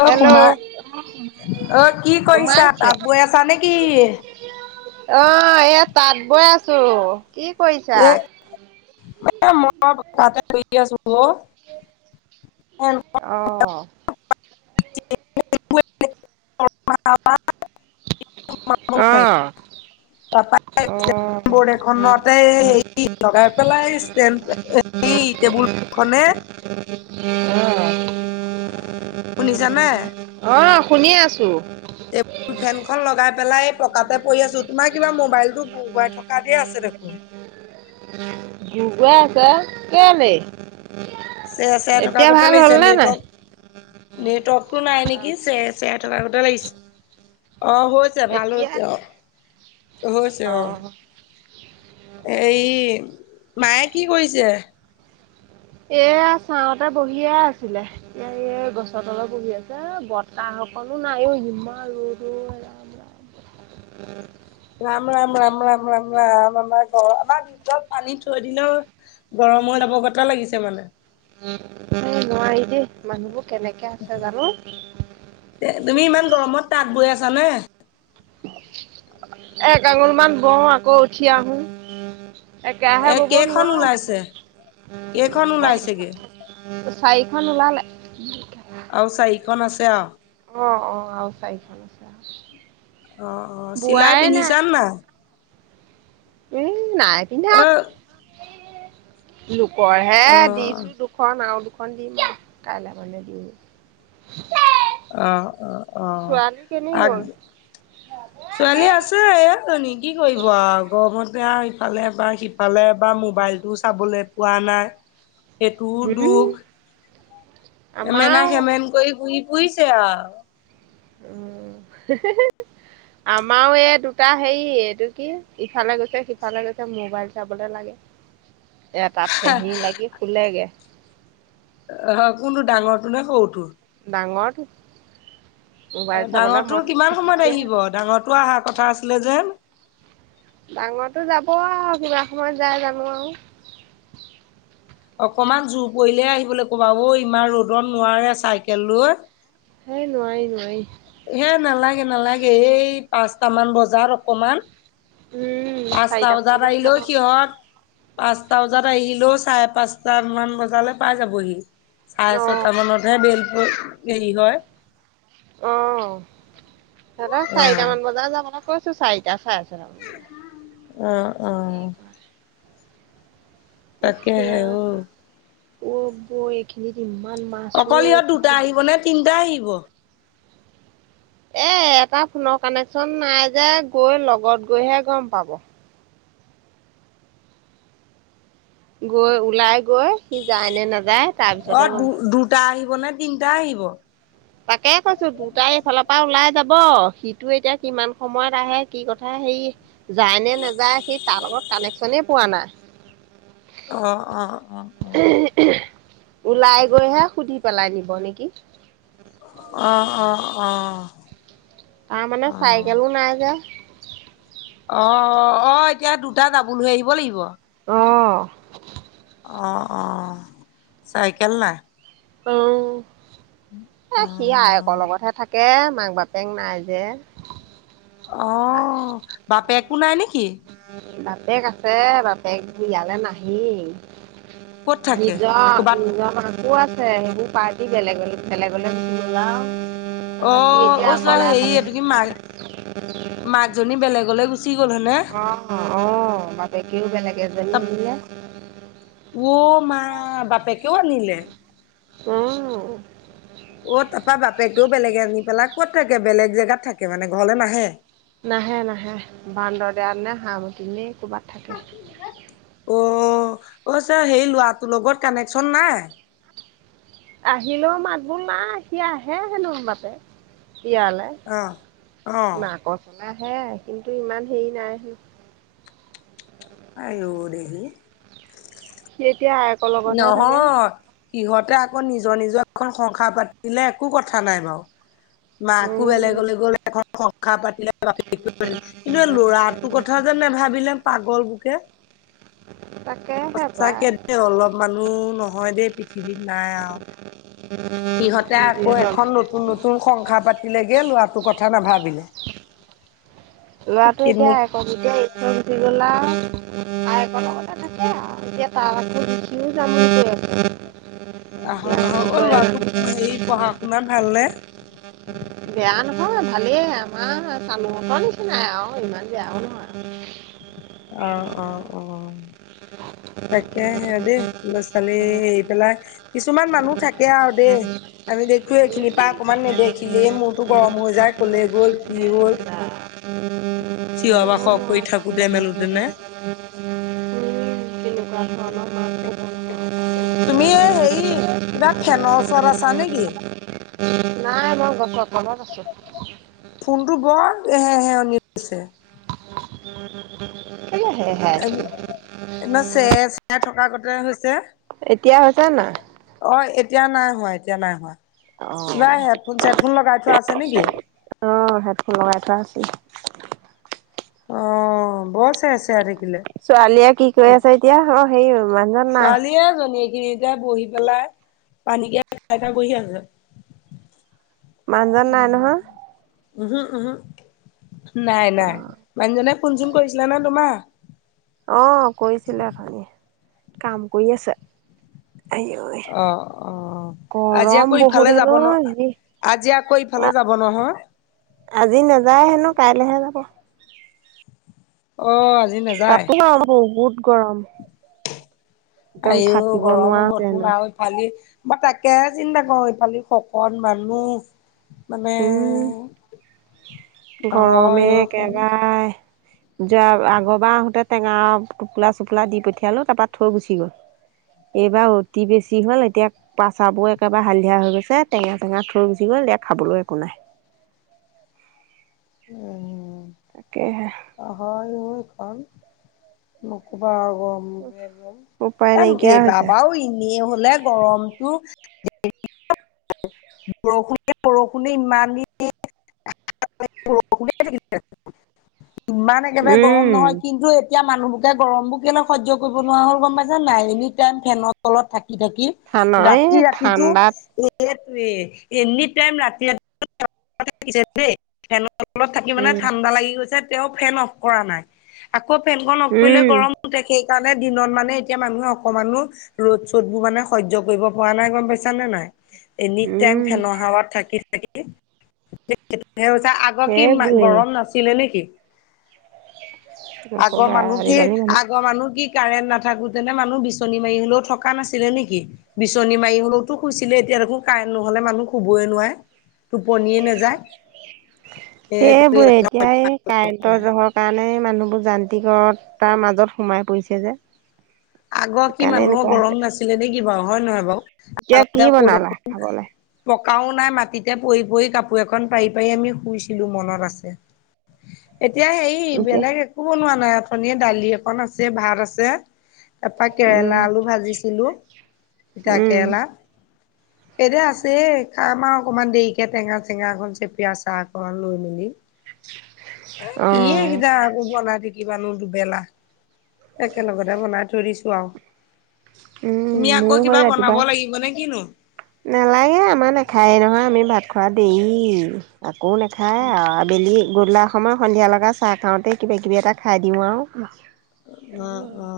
অ hello, Soma অ কি কৰিছা সোমাইছে? তাঁত বৈ আছা নেকি? অ', এয়া তাঁত বৈ আছো, কি কৰিছা? এ এ, মই তাতে বৈ আছো অ'। অ'। [inaudible] অ', অ', বৰ্ড এখনতে হেৰি উম। লগাই পেলাই ষ্টেন্ড এই টেবুলখনে। শুনিছানে? অ', অ', শুনি আছো। টেবুল ফেনখন লগাই পেলাই পকাতে পৰি আছো, তোমাৰ কিবা মবাইল [unintelligible] থ [unintelligible] আছে দেখোন। গোৰ গোৱাই আছে কেলে? চে চে থকা এতিয়া গতা ভাল লাগিছে হ'লনে নাই নেটৱৰ্ক নেটৱৰ্কতটো নাই নেকি চে চে থকা গতা লাগিছ, অ', হৈছ ছে ভাল এতিয়া হৈছে অ', হৈছে অ'। এই মায়ে কি কৰিছে? এয়া চাওঁতে বহিয়ে আছিলে। আইঅ গছৰ তলপ বহি আছে, বতাহ অকণো নাই অই ইমান ৰ'দ অই আ উ [inaudible] [inaudible] ৰাম, ৰাম, ৰাম, ৰাম, ৰাম, ৰাম, আমাৰ ঘ আমাৰ ভিতৰত পানী থৈ দিলেও গৰমৰ তাপ গটা লাগিছে মানে। এই নোৱাৰি দেই মানুহবোৰ কেনেকে আছে জানো। এ, তুমি ইমান গৰমত তাঁত বৈ আছা নে? এক আঙুল মান বওঁ আকৌ উঠি আহো। একেহে এ বব কেইখন ওলাইছে? নোৱাৰো কেইখন ওলাইছেগে? [unintelligible] চাৰিখন ওলালে। আৰু চাৰিখন আছে আ। অ', অ', আৰু চাৰিখন আছে আৰু। অ', অ', চিলাই পিন্ধিচা নাই? উম, নাই পিন্ধাক, অ' লোকৰ হে অ' দিছো দু খন আৰু দুখন দিম, কাইলে মানে দিওঁ। অ', অ', অ', গ'ল [unintelligible] ছোৱালী আছে জনী কি কৰিব আৰু গৰমতে আৰু ইফালে বা সিপ ফালে বা মোবাইলটো চাবলে পোৱা নাই, সেইটোও উম দুখ। এমেনা আমাৰও সেমেন কৰি ঘুহি ফুইছে আৰু। উম। আমাৰো এই দুটা হেৰি এইটো কি ইফালে গৈছে সিফালে গৈছে মোবাইল চাবলে লা এতাত থেহি লাগি খুলেগে। অ হয় কোনটো ডাঙৰটো নে সৰুটো ডাঙৰটো অ মোবাইল চাবলে মই ডাঙৰটো হেনো কিমান সময়ত পিটিকিয়ে আহিব থাকো ডাঙৰটো অহাৰ কথা আছিলে যে ডাঙৰটো যাব আৰু কিমান সময়ত যাই জানো আৰু অকমান জোৰ পৰিলে আহিবলৈ ক'বা অ ইমান ৰ'দত নোৱাৰে চাইকেল লৈ সেই নোৱাৰি নোৱাৰি হে নালাগে নালাগে এই পাঁচটামান বজাত অকমান উম পাঁচটা চাৰিটামান বজাত যাম আহিলেও অ' সিহঁত পাঁচটা বজাত আহিলেও চাৰে পাঁচটা মান বজালৈ পাই যাবহি চাৰে ছয়টা মানতহে বেল পৰি হেৰি হয় অ সেতক চাৰিটা মান অ বজাত যাবলৈ কৈছো চাৰিটা চাৰেচাৰিটাত অ অ ক উফ তাকেহে ৰাম ঔ অ বৌ এইখিনিত ইমান মাছ ঔ পুঠি মাছ তিনটা আহিব এ এটা ফোনৰ কানেকচন নাই যে গৈ লগত গৈহে গম পাব গৈ ওলাই গৈ সি যায় নে নাযায় অ তাৰপিছতহে গম দু পাব। দুটা আহিব নে তিনটা আহিব তাকে কৈছো দুটা ইফালৰ পৰা ওলাই যাব সিটো এতিয়া কিমান সময়ত আহে কি কথা হেৰি যায় নে নাযায় সি তাৰ লগত কানেকচনেই পোৱা নাই অ অ অ ওলাই গৈহে সুধি পেলাই নিব নেকি অ অ অ তাৰ মানে অ চাইকেলো নাই যে অ অ এতিয়া দুটা দাবুল হৈ আহিব লাগিব অঁ অহ অহ চাইকেল নাই উম এ অ সি আইয়েকৰ লগতহে থাকে মাক বাপেক নাই যে অহ বাপেকো নাই নেকি বাপেক আছে বাপেক ইয়ালে নাহেই ক'ত থাকে নিজৰ ক'বাত নিজৰ মাকো আছে সেইবোৰ পাৰটি বেলেগ বেলেগলে গুছি গ'ল আও তাৰপৰা সি এতিয়া অ চোৱা অকলে হেৰি থাকে এইটো কি মাক মাক জনী বেলেগলৈ গুচি গ'ল হয়নে অহ অহ বাপেকেও বেলেগ ত এজনী আনিলে অ মা বাপেকেও আনিলে অ অ তাৰপা বাপেকেও বেলেগে আনি পেলাই কত থাকে বেলেগ জেগাত থাকে মানে ঘৰলৈ নাহে নাহে নাহে বান্দৰ দিয়া নে হাঁহ কিনি ক'ৰবাত থাকে অহ অহ চাই সেই লৰাটোৰ লগত কানেকচন নাই আহিলেও মাত বোল নাই সি আহে হেনো বাপেক ইয়ালে অ অ মাকৰ ফালে আহে কিন্তু ইমান হেৰি নাই সি আইয়ো দেহি সি এতিয়া আইয়েকৰ লগতহে থাকে নহয় সিহঁতে আকৌ নিজৰ নিজৰ এখন সংসাৰ পাতিলে একো কথা নাই বাৰু মাকো উম, বেলেগলৈ গ'ল এখন সংসাৰ পাতিলে বাপেকে কিন্তু ল'ৰাটোৰ কথা যে নেভাবিলে পাগল বুকে। তাকেহে সচাকে পায় দেই অলপ মানুহ নহয় দেই। পৃথিৱীত নাই আও সিহঁতে আকৌ যিয়ে জন্ম এখন নতুন দিলে নতুন- সংসাৰ পাতিলেগে ল'ৰাটোৰ কথা নাভাবিলে। লৰাটোৱে এতিয়া কিডনী এক- এতিয়া উঠি গল আও ককায়েক কথা থাকে আও এতিয়া তাৰ আকৌ- সিয়ো যাম বুলি কৈ আছে। আহক এতিয়া কি আহক অ কৰে ল'ৰাটো জানো হেৰি পঢ়া শুনাত ভালনে? বেয়া নহয় ভালেই আমাৰ চানুহঁতৰ নিচিনাই আও ইমান বেয়াও নহয়। অঁ অঁ অঁ, তাকে সে দেই। ল'ৰা ছোৱালী এৰি পেলাই কিছুমান মানুহ থাকে আৰু দেই। আমি দেখো এইখিনিৰ পা এই অকমান নেদেখিলেই মূৰটো গৰম হৈ যায় কলৈ গ'ল কি হ'ল? বা, ক'ব চিঞৰ বাসৰ কৰি নোৱাৰো থাকোতে মেলোত- জোনে- উম, [unintelligible] তুমি এই হেৰি কিবা ফেনৰ ওচৰত আছা নেকি? নাই মই গছৰ তলত আছো। ফোনটো বৰ হে হেয়নী উঠিছে। কেলে হে সেয়াই আছে? ইমান চে চেৰ থকাগতে হৈছে। এতিয়া হৈছে নে নাই? অঁ' এতিয়া নাই হোৱা এতিয়া নাই হোৱা কিবা হেডফোন চেডফোন লগাই থ- অঁ' হেডফোন লগাই থোৱা আছিলে। অঁ বৰ চেৰ চেৰাই থাকিলে। ছোৱালীয়ে কি কৈ আছে এতিয়া অঁ সেই মানুহ- ছোৱালীয়ে জনী কি- এতিয়া বহি পেলাই পানীকে খাই খাই বহি আছে। মানুহজন উম নাই উম' নহয়। উমহু উমহু' নাই নাই মানুহজনে ফোন চোন কৰিছিলা নে তোমাৰ? অঁ' কৰিছিলে অথনি কাম কৰি আছে। আইঐ অ অ আজি গৰম আকৌ ইফালে বহুত হেন যাব ঐ ন আজি। আজি আকৌ ইফালে যাব নহয়। আজি নাযায় হেনো কাইলৈহে যাব। অ' আজি নেজ- তাতো ন বহুত গৰম। একদম আইও থাকিব গৰম নোৱাৰা হ'ব হৈছে তোন হেনো। আও। ইফালি মই তাকে চিন্তা কৰো ইফালি শকত মানুহ- উম, মানে- হয় গৰমে অ একেবাই। যোৱা আগৰবাৰ আহোঁতে টেঙা টোপোলা চোপলা দি পঠিয়ালোঁ তাপা থৈ গুচি গ'ল। এইবাৰ অতি বেছি হ'ল এতিয়া- পাছাবোৰ একেবাৰে হালধিয়া হৈ গৈছে টেঙা চেঙা থৈ গুচি গ'ল এতিয়া খাবলো একো নাই। উম' তাকেইহে। অ হয় অও এখন নকবা আৰু গৰম। উপায় আৰু নাইকিয়া এইবাৰ হৈছে বাৰু এনেই হলে গৰমটো বৰষুণে বৰষুণে ইমান দিন [unintelligible] ইমান একেবাৰে গৰম উম নহয় কিন্তু এতিয়া মানুহবোৰকে গৰমবোৰ কেলে সহ্য কৰিব নোৱাৰা হল গম পাইছা নাই? এনি টাইম ফেনৰ তলত থাকি থাকি। ঠান এই ৰাতি ৰাতিটো ঠাণ্ডাত এইটোৱে এনি টাইম ৰাতি [unintelligible] লাগিছে দেই, ফেনৰ তলত থাকি মানে উম ঠাণ্ডা লাগি গৈছে তেওঁ ফেন অফ কৰা নাই। আকৌ ফেনখন অফ কৰিলে উম গৰম উঠে সেইকাৰণে দিনত মানে এতিয়া মানুহে অকমানো ৰ'দ -চ'দবোৰ মানে সহ্য কৰিব পৰা নাই গম পাইছা নে নাই? এনি টাইম উম ফেনৰ হাৱাত থাকি থাকি। [unintelligible] হৈছে আগত কি মা সেইবোৰেই গৰম নাছিলে নেকি? [inaudible] আগৰ নকবা মানুহ কি, আজিকালি আগৰ মানুহ কি কাৰেণ্ট নাথাকোতেনে মানুহ বিচনী মাৰি হলেও থকা নাছিলে নেকি? বিচনী মাৰি হ'লওতো শুইছিলে এতিয়া দেখোন কাৰেণ্ট নহ'লে মানুহ শুবই নোৱাৰে। টোপনিয়ে নাযায়। এই সেইবোৰে এতিয়া এই কাৰেণ্টৰ জহৰত কাৰণে মানুহবোৰ যান্ত্ৰিক তাৰ মাজত সোমাই পৰিছে যে। আগৰ কি সেইকাৰণে মানুহৰ এনেকুৱা হৈছে গৰম নাছিলে নেকি বাৰু হয় নহয় বাৰু? এতিয়া কি বনালা আগতে [unintelligible] খাবলে পকাও নাই মাটিতে পৰি পৰি কাপোৰ এখন পাৰি পাৰি আমি শুইছিলো মনত আছে। এতিয়া হেৰি এতিয়া বেলেগ একো বনোৱা নাই অথনিৰে দালি এখন আছে, ভাত আছে। তাৰপা কেৰেলা উম আলু ভাজিছিলো, তিতা উম কেৰেলা। এনে আছে, খাম আৰু অকণমান দেৰিকে টেঙা - চেঙা অকণ চেপি আচাৰ অকণ লৈ মেলি। এ, অ কি এ কেইটা আকৌ বনাই থাকিম। কিবানো দুবেলা, একেলগতে বনাই থৈ দিছো আৰু। উম তুমি মোৰ আকৌ হয় কিবা ৰাতিপুৱা বনাব লাগিব নে কিনো? নালাগে আমাৰ নাখায়ে নহয় আমি ভাত খোৱা দেৰি আকৌ নাখায় আ। আবেলি গধূলা সময়ত সন্ধিয়া লগা চাহ খাওতে কিবা কিবি এটা খাই দিও আৰু। অ অ।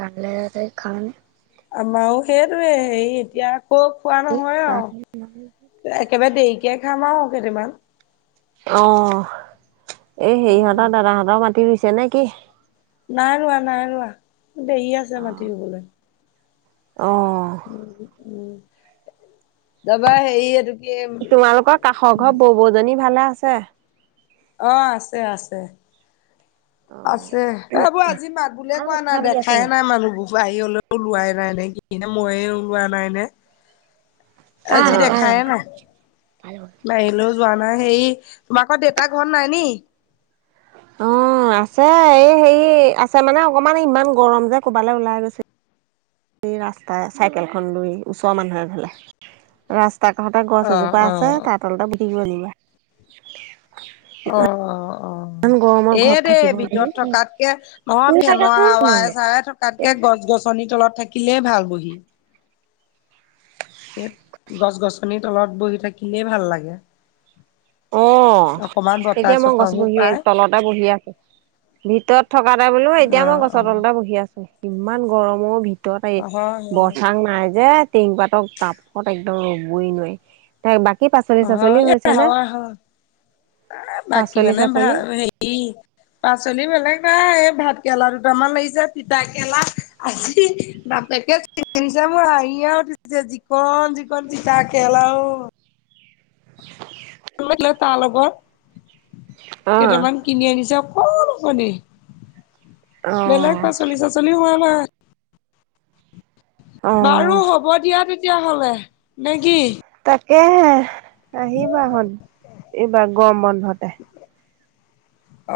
ৰান্ধিলে তাতেই খাও। আমাৰো সেইটোয়ে হেৰি এতিয়া আকৌ খোৱা নহয় আৰু। একেবাৰে দেৰিকে খাম আৰু কেতিয়াবা। অ, এ অ হেৰিহঁতৰ দাদাহঁতৰ মাটি ৰুইছে নেকি? নাই ৰোৱা নাই ৰোৱা, দেৰি আছে মাটি ৰুবলৈ। অঁ। উম উম, তাপা হেৰি এইটো কি তোমালোকৰ কাষৰ ঘৰ বৌবৌজনী ভালে আছে? অ' আছে, আছে। আছে, এইবোৰ আজি মাত বুলিয়ে ভাল কোৱা কথা নাই পাতি আছো দেখাই নাই মানুহবোৰ। বোৱাৰী হলেও ওলোৱাই নাই নেকি নে মইয়ে ওলোৱা নাই নে? কাৰ আজি কাৰ লগত দেখাই কথা নাই, পাতিছো কাৰ লগত বাৰীলৈ। যোৱা নাই হেৰি তোমালোকৰ দেউতা ঘৰত নাই নি? অ', আছে এই হেৰি আছে মানে অকমান ইমান গৰম যে ক'বালে ওলাই গৈছে। ই ৰাস্তাই চাইকেলখন লৈ ওচৰৰ মানুহ এঘৰলে। ৰাস্তা কাষতে গছ অ' এজোপা আছে অ' অ'। তাৰ তলতে বহি [unintelligible] অ', অ', ইমান গৰমত অ' ঘৰত থাকিব এইটোৱে নোৱাৰি। ভিতৰত থকাতকে অ' তুমি চাগে ফেনৰ কোন হাৱাই ফালে? চাৰে থকাতকে গছ-গছনি তলত থাকিলেই ভাল বহি। সেই গছ-গছনিৰ তলত বহি থাকিলেই ভাল লাগে। অ', অকমান বতাহ এতিয়া মই গছ চতাহো বহিয়ে পায় তলতে বহি আছোঁ। ভিতৰত থকা নাই বোলো, অ এতিয়া মই গছৰ তলতে বহি আছোঁ। ইমান গৰমৰ অ' ভিতৰত এই অ হয় হয় বৰচাং নাই যে। টিং পাতৰ তাপত একদম ৰ'বই নোৱাৰি। বাকী হয় পাচলি-চাচলি এই হৈছে নে? হয় হয় বাকী মানে পাচলি-চাচলি। [unintelligible] পাচলি বেলেগ নাই, এই ভাতকেৰেলা দুটামান লাগিছে তিতাঁকেলা আজি বাপেকে [unintelligible] হাঁহিয়ে উঠিছে। যিকণ, যিকণ তিতাঁকেৰেলা অ'। [inaudible] [unintelligible] তাৰ লগৰ অ'। কেইটামান কিনি আনিছে, অকণ অকণি বেলেগ অ', পাচলি-চাচলি হোৱা নাই। বাৰু অ', হ'ব দিয়া তেতিয়াহ'লে নে কি? তাকেহে, আহিবাহঁত এইবাৰ গৰম বন্ধতে।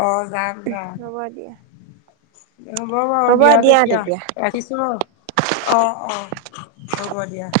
অ', যাম। যাম হ'ব, দিয়া। হ'ব বাৰু দিয়া তেতিয়া। ৰাখিছোঁ ন' অ', অ', হ'ব দিয়া।